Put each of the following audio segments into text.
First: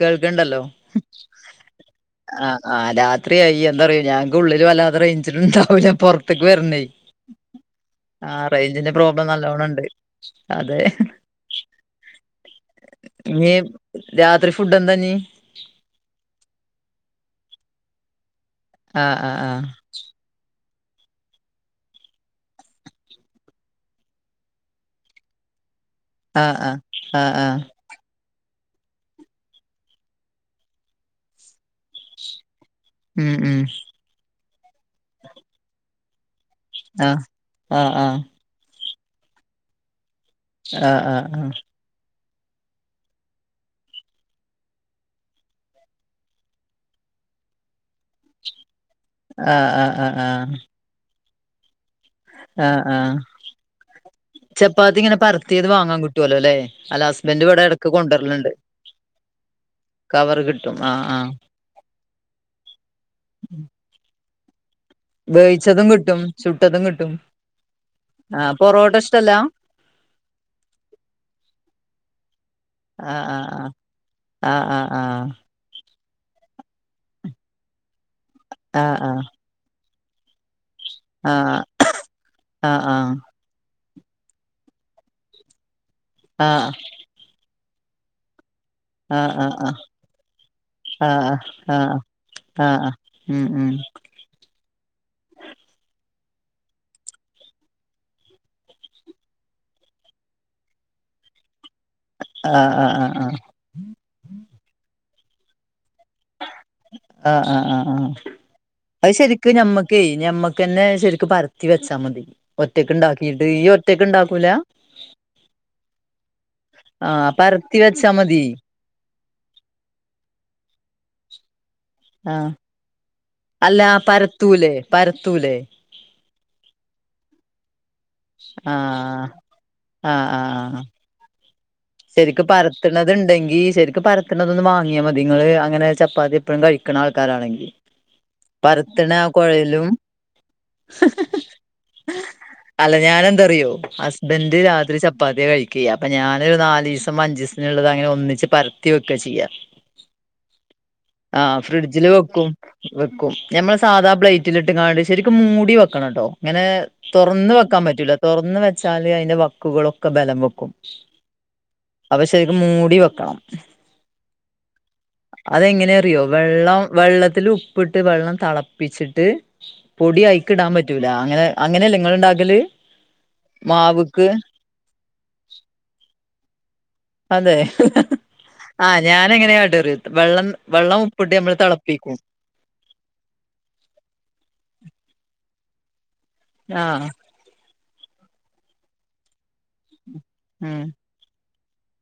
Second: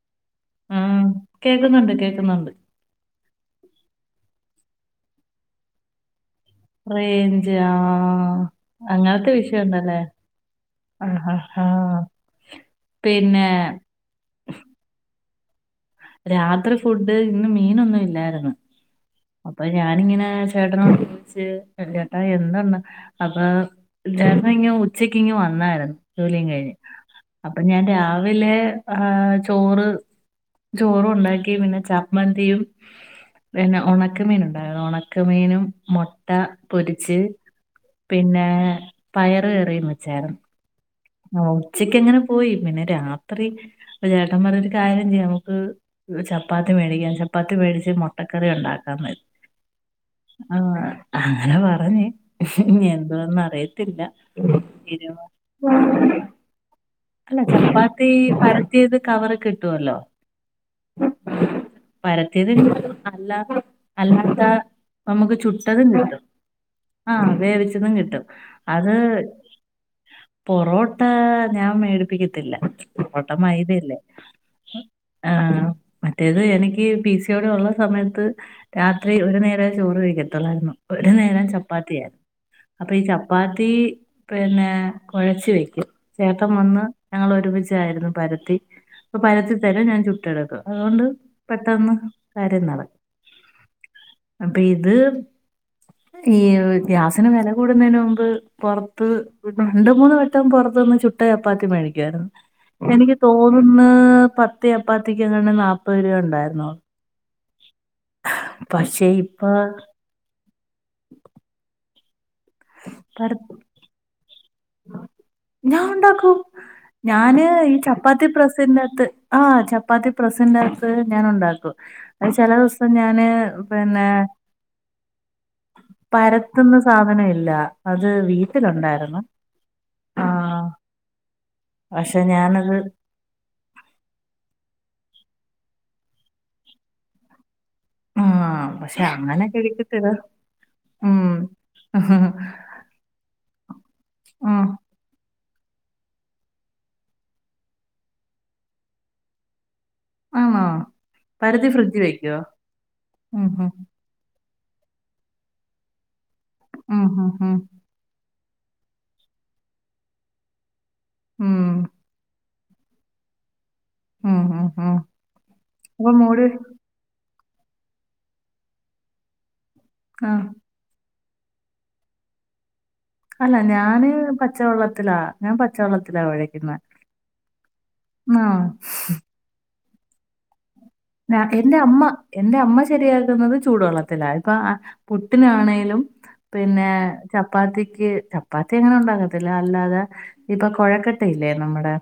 കേൾക്ക്ണ്ടല്ലോ ആ കേൾക്കുന്നുണ്ട് കേൾക്കുന്നുണ്ട് ആഹ് ആഹ് രാത്രിയായി എന്താറിയൊ ഞങ്ങക്ക് ഉള്ളില് വല്ലാത റയ്ഞ്ച്ട്ട്ണ്ടാവുല പൊറ റേഞ്ച് ആഹ് റേഞ്ചിന്റെ പ്രോബ്ലം അങ്ങനത്തെ നല്ലോണം ഉണ്ട് വിഷയുണ്ടല്ലേ അതെ ആഹ് ഹ ഹാ [inaudible] പിന്നേ ഇനി രാത്രി ഫുഡ് എന്താഞ്ഞ് രാത്രി ഫുഡ് ഇന്ന് മീനൊന്നും ഇല്ലായിരുന്നു ആഹ് ആഹ് അപ്പൊ ഞാനിങ്ങനെ ചേട്ടനും വിളിച്ച് ചേട്ടാ എന്താ ഇന്ന് അപ്പ ചെട്ടനിങ് ഉച്ചക്ക് ഇങ് വന്നായിരുന്നു ജോലിയും ആഹ് കഴിഞ്ഞ് ആഹ് ആഹ് ആഹ് ആഹ് അപ്പൊ ഞാൻ രാവി വിലെ ആഹ് ചോറ് ചോറും ഉണ്ടാക്കി പിന്നെ ചമ്മന്തിയും ഉം ഉം പിന്നെ ഒണ ക്ക മീന് ഉണ്ടായിരുന്നു ഉണക്കമീനും മുട്ട പൊരിച്ച് ആഹ് ആഹ് പിന്നെ പയറ് കയറിം വെച്ചായിരുന്നു ആഹ് ആഹ് ആഹ് ഉച്ചക്ക് അങ്ങനെ പോയി പിന്നെ രാത്രി ചേട്ടൻ പറഞ്ഞു ഒരു കാര്യം ചെയ്യാ നമുക്ക് ചപ്പാത്തി മേടിക്കാ ചപ്പാത്തി മേടിച്ച് മുട്ടക്കറി ഉണ്ടാക്കാന്ന് ആഹ് ആഹ് ആഹ് ആഹ് അങ്ങനെ പറഞ് ആഹ് ഇനി ആഹ് എന്താന്ന് അറിയത്തില്ല ത്തിയത് വാങ്ങാ കിട്ടുല്ലോലെ അല്ല ഹസ്ബന്റ് ഇവിടെ എടക്ക് കൊണ്ട് ഈ പരത്തിയത് കവറിൽ കിട്ടുല്ലോ കവറിൽ കിട്ടും ആഹ് ആഹ് പരത്തിയത് അല്ലത്ത അല്ലാത്ത നമുക്ക് വേവിച്ചതും ചുട്ടതും കിട്ടും ചുട്ടതും കിട്ടും ആഹ് വേവിച്ചതും കിട്ടും ആഹ് അത് പൊറോട്ട ഇഷ്ടല്ല പൊറോട്ട ഞാൻ മേടിപ്പിക്കത്തില്ല ആഹ് പൊറോട്ട ആഹ് ആഹ് മൈദല്ലേ ആഹ് ആഹ് ആഹ് മറ്റേത് എനിക്ക് പിസിയോടി ഉള്ള സമയത്ത് രാത്രി ആഹ് ഒരു നേരെ ചോറ് കഴിക്കത്തോള്ളായിരുന്നു ഒരു നേരം ആഹ് ചപ്പാത്തിയാ ആഹ് അപ്പൊ ഈ ചപ്പാത്തി പിന്നെ കോഴച്ച്‌ വെക്കും ചേട്ടം ആഹ് വന്ന് ഞങ്ങള് ഒരുമിച്ചായിരുന്നു പരത്തി അപ്പൊ ആഹ് ആഹ് പരത്തി ആഹ് തരും ഞാൻ ചുട്ടെടുക്കും അതുകൊണ്ട് ആഹ് ആഹ് പെട്ടെന്ന് ആഹ് കാര്യം നട ആഹ് ഉം ഉം അപ്പ ഇത് ഈ ഗ്യാസിന് വില കൂടുന്നതിന് മുമ്പ് പോർത്ത് രണ്ട്, മൂന്ന് വട്ടം പുറത്ത്ന്ന് ചുട്ട ചപ്പാത്തി മേടിക്കുയിരുന്നു ആഹ് ആഹ് എനിക്ക് ആഹ് ആഹ് തോ ന്ന് പത്ത് ചപ്പാത്തിക്കങ്ങാനും നാപ്പത് രൂപ ഉണ്ടായിരുന്നു ആഹ് ആഹ് ആഹ് പക്ഷെ അത് ഇപ്പൊ ശെരിക്കും ഞമ്മക്കേ ഞമ്മക് ന്നെ ശെരിക്കും പരത്തി വെച്ചാ മതി ഒറ്റക്ക് പര ഇണ്ടാക്കിട്ട് ഈ ഒറ്റയ്ക്ക് ഇണ്ടാക്കൂല? ഞാൻ ഇണ്ടാക്കും ആഹ് ഞാന് ഈ പരത്തി വെച്ചാ ചപ്പാത്തി മതി പ്രസിന്റെ അകത്ത് ആഹ് ചപ്പാത്തി പ്രസിന്റെ അകത്ത് ഞാൻ ഇണ്ടാക്കും അത് ആഹ് ചെല ദിവസം ഞാന് അല്ല പിന്നെ പരത്തൂലേ പരത്തൂലേ പരത്തുന്ന സാധനെ ഇല്ല അത് വീട്ടിലുണ്ടായിരുന്നു ആഹ് ആഹ് ആഹ് പക്ഷെ ശെരിക്കും ഞാനത് പരത്ത്ണ അത്ണ്ടെങ്കി ശെരിക്കും പരത്തുന്നതൊന്ന് വാങ്ങിയാ മതി ഇങ്ങള് അങ്ങനെ ചപ്പാത്തി എപ്പഴും കഴിക്ണ ആൾക്കാരാണെങ്കില് ആഹ് പക്ഷെ പരത്ത്ണ ആഹ് അങ്ങനെ കോഴലും കഴിക്കത്തില്ല ഉം അല്ല ഞാൻ എന്താറിയോ ഹസ്ബന്റ് ഉം രാത്രി ചപ്പാത്തിയാ കഴിക്കെ അപ്പ ഞാന് നാല് ദിവസം അഞ്ച ദിവസത്തിന് അങ്ങനെ ഒന്നിച്ച് പരത്തിവെക്ക ചെയ്യാ ആണോ ആഹ് പരത്തി ഫ്രിഡ്ജ് ഫ്രിഡ്ജില് വെക്കുവോ വെക്കും വെക്കും ഉം ഞമ്മള് സാധാ പ്ല റ്റിലിട്ട് കാണ്ട് ശെരിക്കും മൂടി വെക്കണട്ടോ ഇങ്ങനെ ഉം ഉം തോറന്ന് ഉം വെക്കാൻ പറ്റൂല തോറന്ന് വെച്ചാല് അയ്ന്റെ വക്കുകളൊക്കെ ബലം വെക്കും ഉം അപ്പം ശെരിക്ക് മൂടി വെക്കണം ഉം ഉം ഉം അതെങ്ങനെ അപ്പൊ അറിയോ മൂടി വെള്ളം വെള്ളത്തില് ഉപ്പിട്ട് വെള്ളം തെളപ്പിച്ചിട്ട് പൊടി ആഹ് അയിക്കിടാൻ പ പറ്റൂല അങ്ങനെ അങ്ങനെയല്ല നിങ്ങള് ഉണ്ടാക്കല് അല്ല ഞാന് പച്ചവെള്ളത്തിലാ ഞാൻ പച്ചവെള്ളത്തിലാ കൊഴക്കുന്ന അതെ ആഹ് ഞാന് എങ്ങനെയട്ട്റിയ വെള്ളം വെള്ളം ഉപ്പ് ഇട്ട് ഞാ നമ്മൾ എന്റെ അമ്മ തിളപ്പിക്കും എന്റെ അമ്മ ശരിയാക്കുന്നത് ചൂടുവെള്ളത്തിലാ ഇപ്പൊ പുട്ടിനാണേലും പിന്നെ ആഹ് ചപ്പാത്തിക്ക് ചപ്പാത്തി അങ്ങനെ ഉണ്ടാക്കത്തില്ല അല്ലാതെ ഇപ്പൊ ഉം കൊഴക്ക ല്ലേ നമ്മുടെ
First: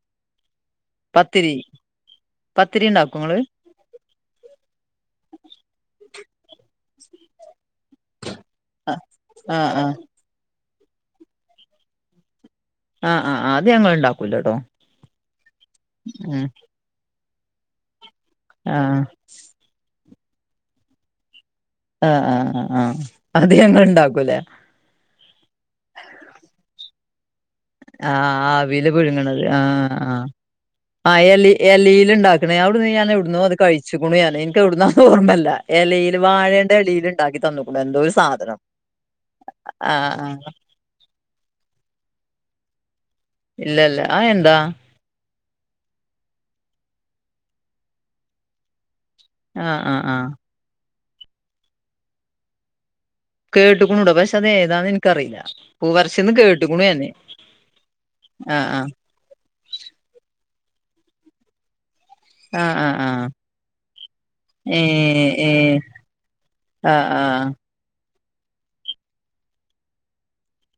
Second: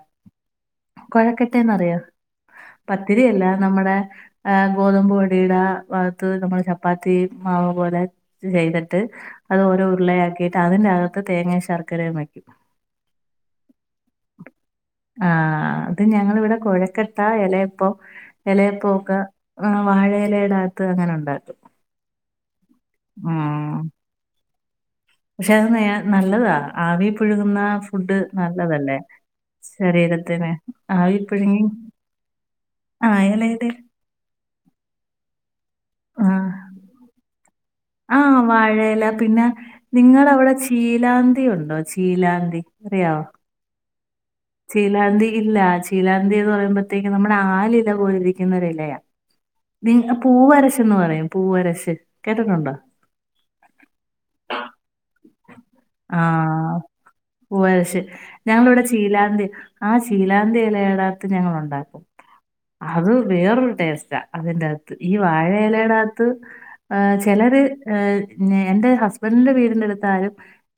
പത്തിരി കുഴക്കെട്ടന്നറിയോ പത്തിരി ഉണ്ടാക്കും ഇങ്ങള് പത്തിരിയല്ല നമ്മുടെ ഗോതമ്പ് പൊ ടിടെ ഭാഗത്ത് നമ്മൾ ചപ്പാത്തി മാവും തു പോലെ ആഹ് ചെയ്തിട്ട് അത് ആഹ് ഓരോ ഉരുളയാക്കിയിട്ട് അതിന്റെകത്ത് തേങ്ങയും ശർക്കരയും വയ്ക്കും ആഹ് ആഹ് ആഹ് അത് ഞങ്ങൾ ഉണ്ടാക്കൂലട്ടോ ആഹ് അത് ഉം ഞങ്ങളിവിടെ കൊഴക്ക ട്ട ഇലയപ്പം ഇലയപ്പോ ആഹ് ഒക്കെ ആ വാഴ ഇലയുടെ അകത്ത് അങ്ങനെ ഉണ്ടാക്കും ആഹ് ആഹ് ആഹ് ആഹ് അത് ഞങ്ങ ഉം ഉണ്ടാക്കൂലേ പക്ഷെ അത് നേ നല്ലതാ ആവിൽ പുഴുങ്ങുന്ന ഫുഡ് ആഹ് ആവിൽ നല്ലതല്ലേ പുഴുങ്ങണത് ആഹ് ആഹ് ശരീരത്തിന് ആ ആവി ഹ് എലി പുഴുങ്ങി എലിൽ ഉണ്ടാക്കും ഞാൻഅവിടുന്ന് ഞാന ആഹ് ഇവിടന്നോഅത് എലയുടെ കഴിച്ചു ചേക്കണു ഞാന് എനിക്ക് എവിടുന്നന്ന് ഓർമ്മല്ല ഇലയിൽ ആഹ് വാഴേയുടെ ഇലയിൽ ഉണ്ടാക്കി തന്നു ആഹ് വാഴ എല പിന്നെ ആഹ് ആഹ് നിങ്ങവിടെ ചീലാന്തി ഉണ്ടോ ചീലാന്തി അറിയോ ഇല്ലല്ലേ ആ എന്താ ചീലാന്തി ഇല്ല ചീലാന്തി എന്ന് പറയ്പോഴത്തേക്കും നമ്മുടെ ആലില പോലിരിക്കുന്ന ഒരി ഇലയ ആഹ് നി ആഹ് ആഹ് പൂവരശന്ന് പറയും പൂവരശ് എന്ന് പറയും കേട്ടിട്ടുണ്ടോ കേട്ടക്കണൂടാ പക്ഷെ അത ഏതാന്ന് എനിക്കറിയില്ല പൂ വർ ശ്ന്ന് കേട്ടു ക്കുണു എന്നന്നെ പൂവർ ശ് ഞങ്ങളിവിടെ ചീലാന്തി ആഹ് ശീലാന്തി ഇലയുടെ അകത്ത് ഞങ്ങള് ഉണ്ടാക്കും ആഹ് ആഹ് ആഹ് അത് ആഹ് വേറൊരു ടേസ്റ്റാ അതിന്റെ ന്നകത്ത് ഈ ഏഹ് വാഴ ഏഹ് ഇലയുടെ അകത്ത് ആഹ് ചിലര് ഏ എന്റെ ഹസ്ബൻഡറിന്റെ വീടിന്റെ അടുത്താലും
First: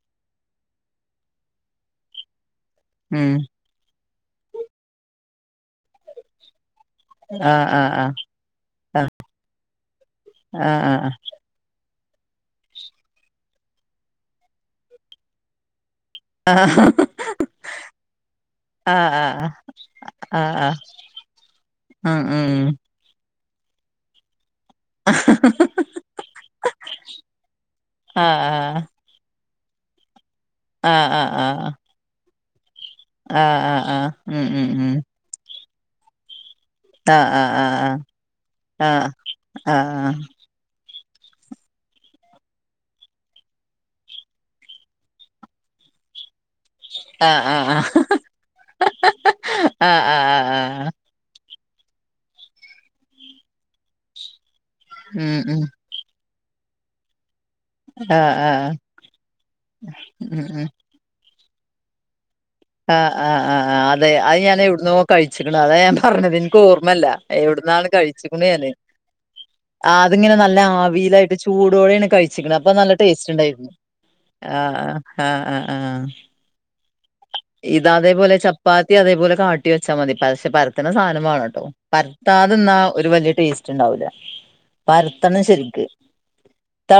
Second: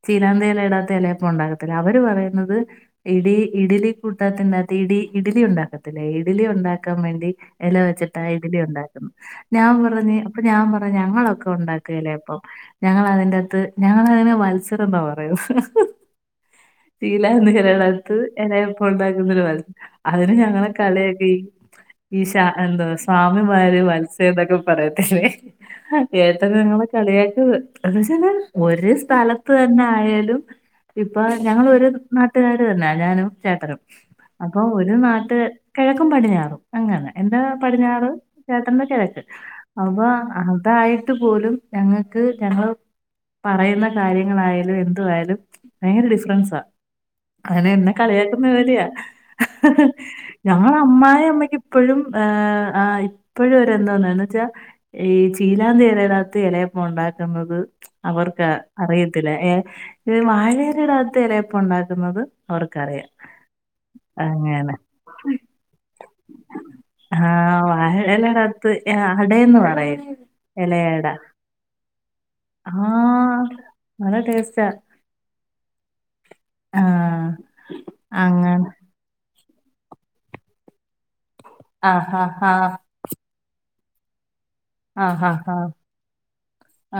ചീലാന്തി ഇല ഇടാത്ത ഇല അപ്പം ഉണ്ടാക്കിതരും അവര് പറയുന്നത് ഉം ഇടി ഇഡലി കൂട്ടാത്തിനകത്ത് ഇടി ഇഡലി ഉണ്ടാക്കത്തില്ലേ ഇഡലി ഉണ്ടാക്ക ക്കാൻ വേണ്ടി ആഹ് ഇല ആഹ് ആഹ് വെച്ചിട്ട് ഇതില ഉണ്ടാക്കുന്നു ഞാൻ പറഞ്ഞഞ് അപ്പൊ ഞാൻ പറ ആഹ് ഞങ്ങളൊക്കെ ഉണ്ടാക്കുന്നു ത്തേല്ലപ്പം ഞങ്ങള അതിന്റെത്ത് ഞങ്ങളതിനെ മത്സരം എന്താ പറയ ആഹ് ഹ [unintelligible] എല അപ്പം ഉണ്ടാക്കുന്ന ഒരു മത്സരം അതിന് ആഹ് ഞങ്ങളെ ആഹ് കളിയാക്കി ആഹ് ഉം ഈ ഉം എന്താ സ്വാമിമാര് വത്സം എന്തൊക്കെ പറയത്തില്ലെ ഏട്ടൻ ഞങ്ങളെ കളിയാക്കിയത് എന്ത് വച്ചാ എന്നാ ഒരു സ്ഥലത്ത് തന്നെ ആയാലും ഇപ്പൊ ഞങ്ങ ൾഒരു നാട്ടുകാര് തന്നാ ഞാനും ചേട്ടനും അപ്പൊ ഒരു നാട്ട് കിഴക്കും പടിഞ്ഞാറും അങ്ങന്നെ ആഹ് എന്റെ ആഹ് ആഹ് പടിഞ്ഞാറ് ചേട്ടന്റെ ആഹ് കിഴക്ക് അപ്പൊ ആഹ് അതായിട്ട് പോലും ഞങ്ങൾക്ക് ഞങ്ങള് പറയുന്ന കാര്യങ്ങളായാലും എന്തു വായാലും ഭയങ്കര ഡി ഫ്രെൻസാ ആഹ് ആഹ് ആഹ് ഉം ഉം ഉം ആഹ് ആഹ് ആഹ് ആഹ് ആഹ് ആഹ് ആഹ് ആഹ് അങ്ങനെ എന്നെ കളിയാക്കുന്ന ജോലിയാ ആഹ് ആഹ് ആഹ് ആഹ് ഞങ്ങടെ ആഹ് അമ്മായി അമ്മയ്ക്ക് ഇപ്പഴും ആ ഇപ്പോഴും എന്തോന്നന്ന് വെച്ചാ ഈ ഉം ഉം ചീലാന്തി ഇലതിനകത്ത് ഇലയപ്പ ഉണ്ടാക്കുന്നത് ആഹ് അവർക്ക് ആഹ് അറിയത്തില്ല ഏ ഉം വാഴ ഉം ഇലയുടെ അകത്ത് ഇലയപ്പം ഉണ്ടാക്കുന്നത് അവർക്കറിയാം ആഹ് ആഹ് ആ ഹ്ആഹ് അതെ അത് ഞാൻ അങ്ങനെ എവിടന്ന് കഴിച്ചിക്കണ അതാ ഞാൻ പറഞ്ഞതിനിക്ക് ഓർമ്മല്ല ആ എവിടു വാഴയിലയുടെ കഴിച്ചൊണ്ട് ഞാന് അകത്ത് ഏ, അടയെന്ന് പറയും അതിങ്ങനെ നല്ല ഇലയട ആവിലായിട്ട് ചൂടോടെയാണ് കഴിച്ച ചിക്കന അപ്പ ആ നല്ല ടേസ്റ്റ് ഉണ്ടായിരുന്നു നല്ല ടേസ്റ്റാ ആഹ് ആഹ് ആഹ് ആഹ് ആഹ് ഇത അതേപോലെ ചപ്പാത്തി അതേപോലെ കാട്ടി വച്ചാ മതി പക്ഷെ പരത്തിന സാധനമാണോ ആ ഹാ ഹാ പരത്താതെന്നാ ഒരു വല്യ ടേസ്റ്റ് ഇണ്ടാവൂല ആ ഹാ പരത്തണം ഹാ ശരിക്ക്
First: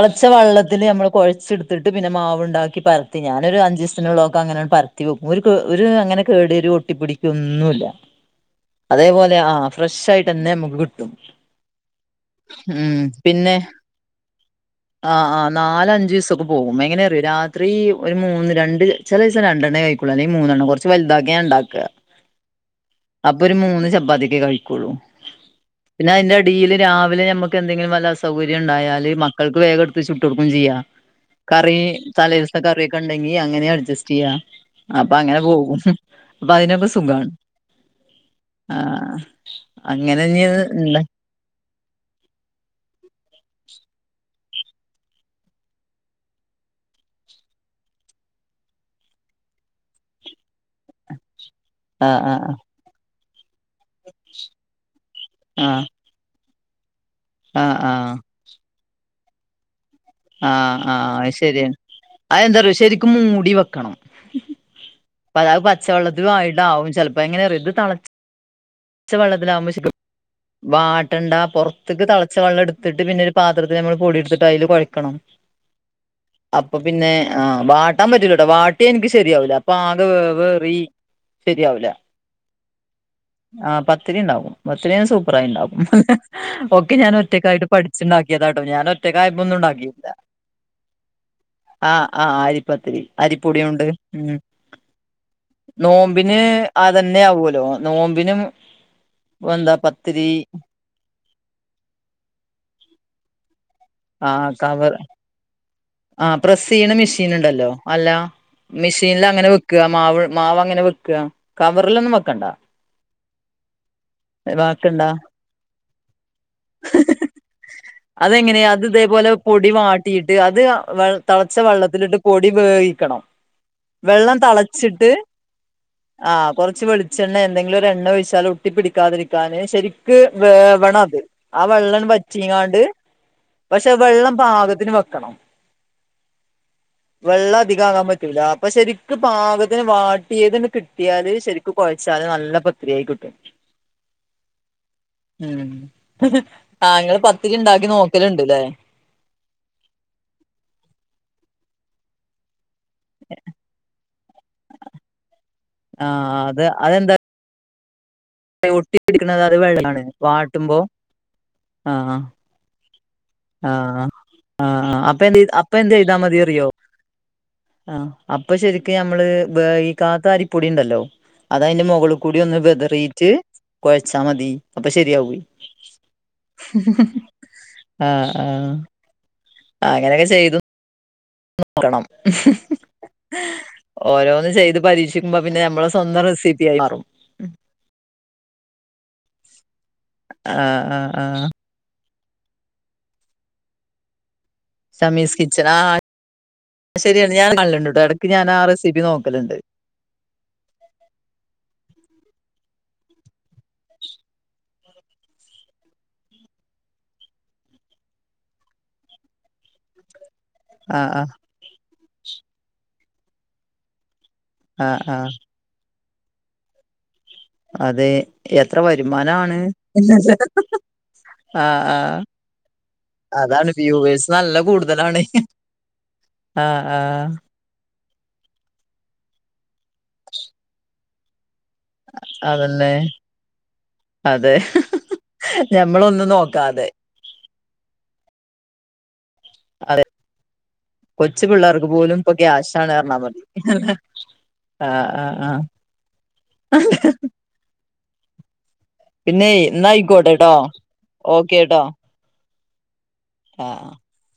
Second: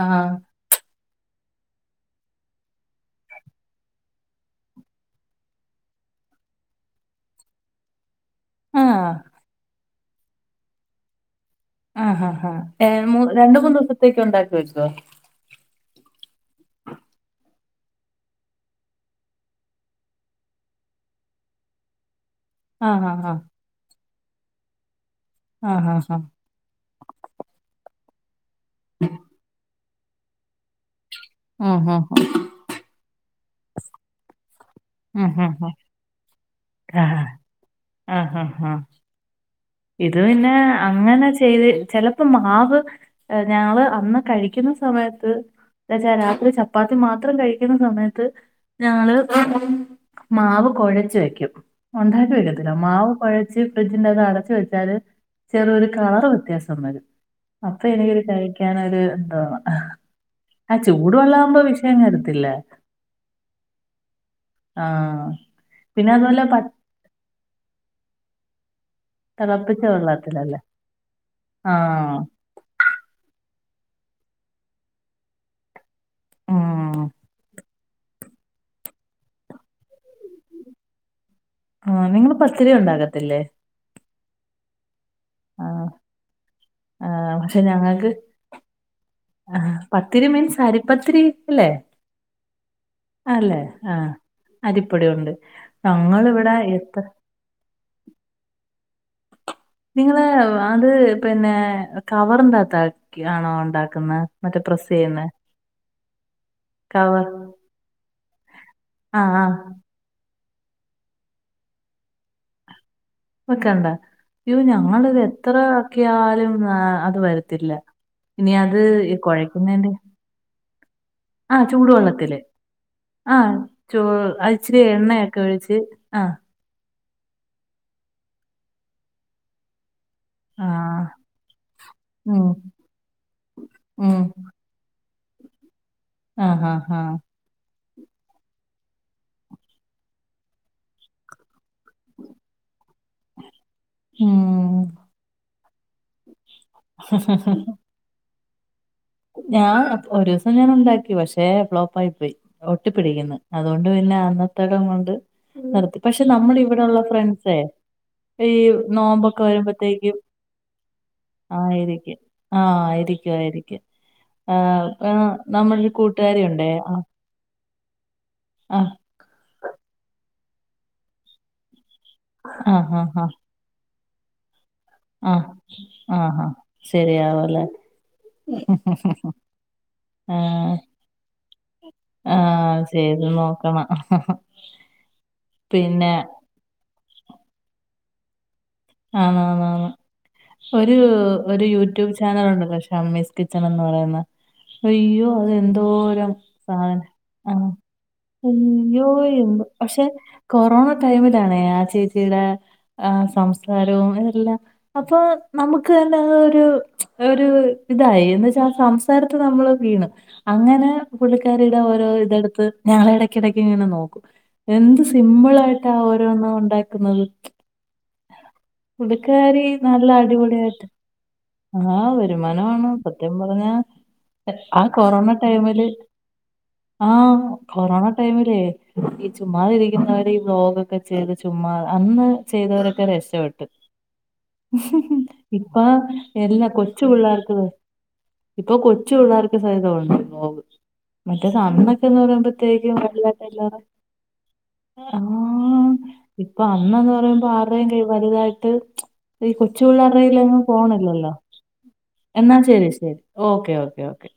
ആ വെള്ളത്തിൽ നമ്മള് കൊഴച്ചെടു ത്തിട്ട് പിന്നെ മാവ് ഇണ്ടാക്കി പറത്തി ഞാനൊരു അഞ്ചിസ്റ്റനുള്ളള്ളൊക്കെ അങ്ങനെ പരത്തി ഒര് ഒരു അങ്ങനെ കേട് ഒരു ഒട്ടിപ്പിടിക്കൊന്നുല്ല ആ അതേപോലെ ആഹ് ഫ്രഷായിട്ട് തന്നെ നമുക്ക് കിട്ടും ആഹ് ആഹ് ഉം ആഹ് മ പിന്നെ രണ്ട് മൂന്ന് ദിവസത്തേക്ക് ഉണ്ടാക്കി വക്കോ നാല് അഞ്ചു ദിവസൊക്കെ പോകും എങ്ങനെ അറിയും രാത്രി ഒരു മൂന്ന് രണ്ട് ചെല ദിവസം രണ്ട് ണ്ണ കഴിക്കേഒള്ളു അല്ലെ മൂന്നെണ്ണം കൊറച്ച് വലുതാക്കിഞാൻ ഇണ്ടാക്ക ആ ഹാ ഹാ അപ്പൊ ഒരു മൂന്ന് ചപ്പാത്തിയൊക്കെ കഴിക്ക ആ ഹാ പിന്നെ ഹാ അതിന്റെ എടീല് രാവിലെ നമ്മുക്ക് എന്തെങ്കിലും വല്ല അസു സൗകര്യം ഉണ്ടായാല് മക്കൾക്ക് വേഗം എടുത്ത് ചുട്ട് കൊടുക്കും ചെയ്യ കറി ഉം ഹും ഹും. തല കറിയൊക്കെണ്ടെങ്കി അങ്ങനെ അഡ്ജസ്റ്റ് ചെയ്യാം അപ്പൊ ഉം അങ്ങനെ ഹും ഹും. പോകും അപ്പൊ അതിനൊക്കെ ആ ഹാ സുഖാണ് ഹാ ആ ഹാ ഹാ ആ ആ ഹാ ഹാ ആഹ് ഇത് പിന്നെ അങ്ങനെ ചെയ്ത് ചെല ഇപ്പൊ മാവ് ഞങ്ങള് അന്ന് കഴിക്കുന്ന സമയത്ത് എന്താച്ചാ രാത്രി ചപ്പാത്തി മാത്രം കഴിക്കുന്ന സമയത്ത് ഞങ്ങള് മാവ് കൊഴച്ച് വെക്കും ആ ഉണ്ടാക്കി ആ വെക്കത്തില്ല മാവ് കുഴച്ച് ഫ്രിഡ്ജിന്റെ അക ത്ത്അടച്ച് വെച്ചാല് ആ ആ ചെറിയൊരു കളർ വ്യത്യാസം വരും ആ അപ്പൊ എനിക്കൊരു ആ കഴിക്കാനൊരു എന്താേണ് ആഹ് ആത് ശരിയാണ് ആത് വരത്തില്ല എന്താറിയൊ ശരിക്കും മൂടി വെക്കണം ആഹ് അപ്പൊ അത് പിന്നെ അതുപോലെ പ പച്ചവെള്ളത്തിലായിട്ടാവും ചെലപ്പോ എങ്ങനെറിയൊ ഇത് തെളച്ച തിളപ്പിച്ച വെള്ളത്തിലാവുമ്പോ വെള്ളത്തിലല്ലേ വാട്ടണ്ട പൊറത്ത്ക്ക് ആഹ് തിളച്ച വെള്ളം എടു ത്തിട്ട് പിന്നെ ഒരു പാത്രത്തിൽ നമ്മൾ പൊടി എടുത്തിട്ട് അതിൽ കുഴയ്ക്കണം അപ്പൊ ഉം പിന്നെ ആഹ് ബാ വാ ട്ടാൻ പറ്റൂലട്ടോ വാട്ടിയ എനിക്ക് ശരിയാവൂല അപ്പൊ ആകെ വേ വേ റി ആഹ് നിങ്ങള് പത്തിരി ഉണ്ടാക്കത്തില്ലേ ആഹ് പത്തിരി ഉണ്ടാക്കും പ ത്തിരിഞാൻ സൂപ്പറായി ഇണ്ടാക്കും ആഹ് ഓക്കെ ഞാൻ ആഹ് പക്ഷെ ഒറ്റയ്ക്കായിട്ട് ഞങ്ങൾക്ക് പഠിച്ചിണ്ടാക്കിയതാട്ടോ ഞാൻ ഒറ്റക്കായ ആഹ് ഒന്നുണ്ടാക്ക പത്തിരി മീൻസ് അരിപ്പത്തിരി അല്ലേ ആഹ് ആഹ് അരിപ്പത്തിരി അല്ലെ അരിപ്പൊടിയോണ്ട് ആഹ് ഉം അരിപ്പൊടികൊണ്ട് ഞങ്ങൾ ഇവിടെ അതന്നെയ ആവുല്ലോ നോമ്പിനും എന്താ നിങ്ങള് പത്തിരി അത് പിന്നെ കവർണ്ടാത്താക്കി ആണോ ഉണ്ടാ ആഹ് മറ്റേ പ്രസ് കവർ ചെയ്യുന്നെ ആഹ് പ്രസ്സ് ചെയ്യണ കവർ മെഷീൻ ഉണ്ടല്ലോ അല്ല മെഷീനിൽ ആഹ് അങ്ങനെ ആഹ് വെക്ക വെക്ക മാവ് മാവ് അങ്ങനെ വെക്ക കവറിലൊന്നും വെക്കണ്ട വെക്കണ്ട അയ്യോ വാക്കണ്ടാ ഞങ്ങളിത് എത്ര ആക്കിയാലും അത് വരത്തില്ല ഇനി അതെങ്ങനെയാ അത് ഇതേപോലെ പൊടി കുഴയ്ക്കുന്നതിന്റെ വാട്ടിയിട്ട് അത് തളച്ച ആഹ് വെള്ളത്തിലിട്ട് ചൂടുവെള്ളത്തില് പൊടി വേവിക്കണം ആഹ് ചോ വെള്ളം അത് ഇച്ചിരി തിളച്ചിട്ട് എണ്ണയൊക്കെ ഒഴിച്ച് ആഹ് കൊ റച്ച് വെളിച്ചെണ്ണ എന്തെങ്കിലും ഒരു എണ്ണ ഒഴിച്ചാൽ ഒട്ടി പിടിക്കാതിരിക്കാന് ശരി ക്ക് വേവണം ആഹ് അത് ആ വെള്ളം ഉം വറ്റിങ്ങാ ണ്ട് പക്ഷെ ഉം വെള്ളം പാകത്തിന് വെക്കണം ആഹ് ആഹ് ആഹ് വെള്ളം അധികാകാൻ പറ്റൂല അപ്പൊ ശരിക്കും പാകത്തിന് വാട്ടിയതിന്ന് കിട്ടിയാല് ശരി ക്കു കുഴച്ചാല് നല്ല പത്തിരി ആയി കിട്ടും ഉം ഉം ആ ങ്ങള് പത്തിരി ഉണ്ടാക്കി നോക്കലിണ്ട്ല്ലേ ഞാൻ ഒരു ദിവസം ഞാൻ ഉണ്ടാക്കി പക്ഷേ ഫ്ലോപ്പ് ആയി പോയി ഒട്ടി പിടിക്കിന്ന് അതുകൊണ്ട് പിന്നെ അന്നത്തടം കൊണ്ട് നിർത്തി പക്ഷെ ആഹ് നമ്മളെ അത് ഇവിടെള്ള അതെന്താ ഫ്രണ്ട്സേ ഈ ഒട്ടി നോമ്പൊക്കെ പിടിക്കണത് അത് വെള്ളാണ് വരുമ്പോത്തേക്കും വാട്ടുമ്പോ ആഹ് ആയിരിക്കും ആഹ് ആയിരിക്കുവായിരിക്കും ആഹ് ആഹ് അപ്പൊ ആഹ് എന്ത് നമ്മൾ അപ്പൊ ഒരു കൂട്ടുകാരി ഉണ്ടേ ആഹ് ആ അപ്പൊ ആഹ് ശരിക്കും നമ്മള് ഈ കാക്കാരിപ്പൊടി ഉണ്ടല്ലോ അത് അതിന്റെ മുകള് കൂടി ഒന്ന് ആഹ് ആഹ് വിതറിയിട്ട് ആഹ് കുഴച്ചാ മതി അപ്പൊ ശരിയാവുവെ ആഹ് ആഹ് ശരിയാവൂല്ലേ ആഹ് ആഹ് അങ്ങനൊക്കെ ചെയ്തു ആഹ് നോക്കണം ആഹ് ചെയ്ത് നോക്കണം ഓരോന്ന് ചെയ്ത് പരീക്ഷിക്കുമ്പോ പിന്നെ നമ്മള സ്വന്തം റെസിപ്പി ആയി മാറും ആന്ന് ആന്ന് ആന്ന് ആഹ് ഒരു ആഹ് ആഹ് ഒരു യൂട്യൂബ് ചാനലുണ്ട്ല്ലൊ ഷമ്മീസ് കിച്ചൺ എന്ന് പറയുന്ന അയ്യോ ഷമീസ് അത് കിച്ചൺ ആഹ് എന്തോരം സാധന ശരിയാണ് ഞാൻ ആഹ് കാണലുണ്ട്ട്ടോ ഇടക്ക് ഞാൻ ആ റെസിപ്പി അയ്യോ നോക്കലുണ്ട് എന്തൊ പക്ഷെ കൊറോണ ടൈമിലാണേ ആ ചേച്ചിടെ ആ സംസ് സാരവും എല്ലാ അപ്പൊ നമുക്ക് തന്നെങ്ങ് ഒരു ഒരൂ ഇതായി എന്ന് വെച്ചാ സംസ് സാരത്ത് നമ്മള് വീണ് അങ്ങനെ ആഹ് ആഹ് പുള്ളിക്കാരിടെ ഓരോ ഇതെട്ത്ത് ഞങ്ങളടക്കിടക്ക് ഇങ്ങനെ നോക്കും. എന്ത് ആഹ് ആഹ് സിമ്പിൾ ആയിട്ടാ ഓരോന്നും ഉണ്ടാക്കുന്നത് അതെ എത്ര വരുമാനാണ്. പുള്ളിക്കാരി നല്ല അടിപൊളിയായിട്ട് ആഹ് ആ ആഹ് വരുമാനമാണ് സത്യം പറഞ്ഞ അതാണ് വ്യൂവേഴ്സ് നല്ല ആ കൂട്തലാണെ. കൊറോണ ടൈമില് ആഹ് ആ ആഹ് കൊറോണ ടൈമിലേ ഈ ചുമ്മാ ഇരിക്കുന്നവര് ഈ ബ്ളോഗൊക്കെ ചെയ്ത് ചുമ്മാ അന്ന് ചെയ്തവരോ അതന്നെ ക്കേ രഷപ്പെട്ട് അതെ ഇപ്പോ ഞമ്മളൊന്നും എല്ല നോക്കാതെ കൊച്ച് ച്ചു പിള്ളേർക്ക് പോ ഇപ്പൊ കൊച്ചു പിള്ളേർക്ക് സഹിതം അതെ ഉണ്ട് ബ്ലോവ് കൊച്ചു മറ്റേത് പിള്ളേർക്ക് പോലും അമ്മയ്ക്കെന്നു ഇപ്പൊ ക്യാഷാണ് പറയുമ്പത്തേക്കും പറഞ്ഞാ മതി [unintelligible] ആഹ് ആഹ ആഹ് ആഹ് ഇപ്പൊ അമ്മ പറയുമ്പോ ആരുടെയും കയ്യിൽ വലുതായിട്ട് പിന്നെ ഈ കൊച്ചു എന്നാ പിള്ളാര്ടെ ആയിക്കോട്ടെട്ടോ കയ്യിലങ്ങും ഫോണില്ലല്ലോ ഓക്കേട്ടോ എന്നാ ശരി ശരി ഓക്കെ ആഹ് ഓക്കെ ഓക്കെ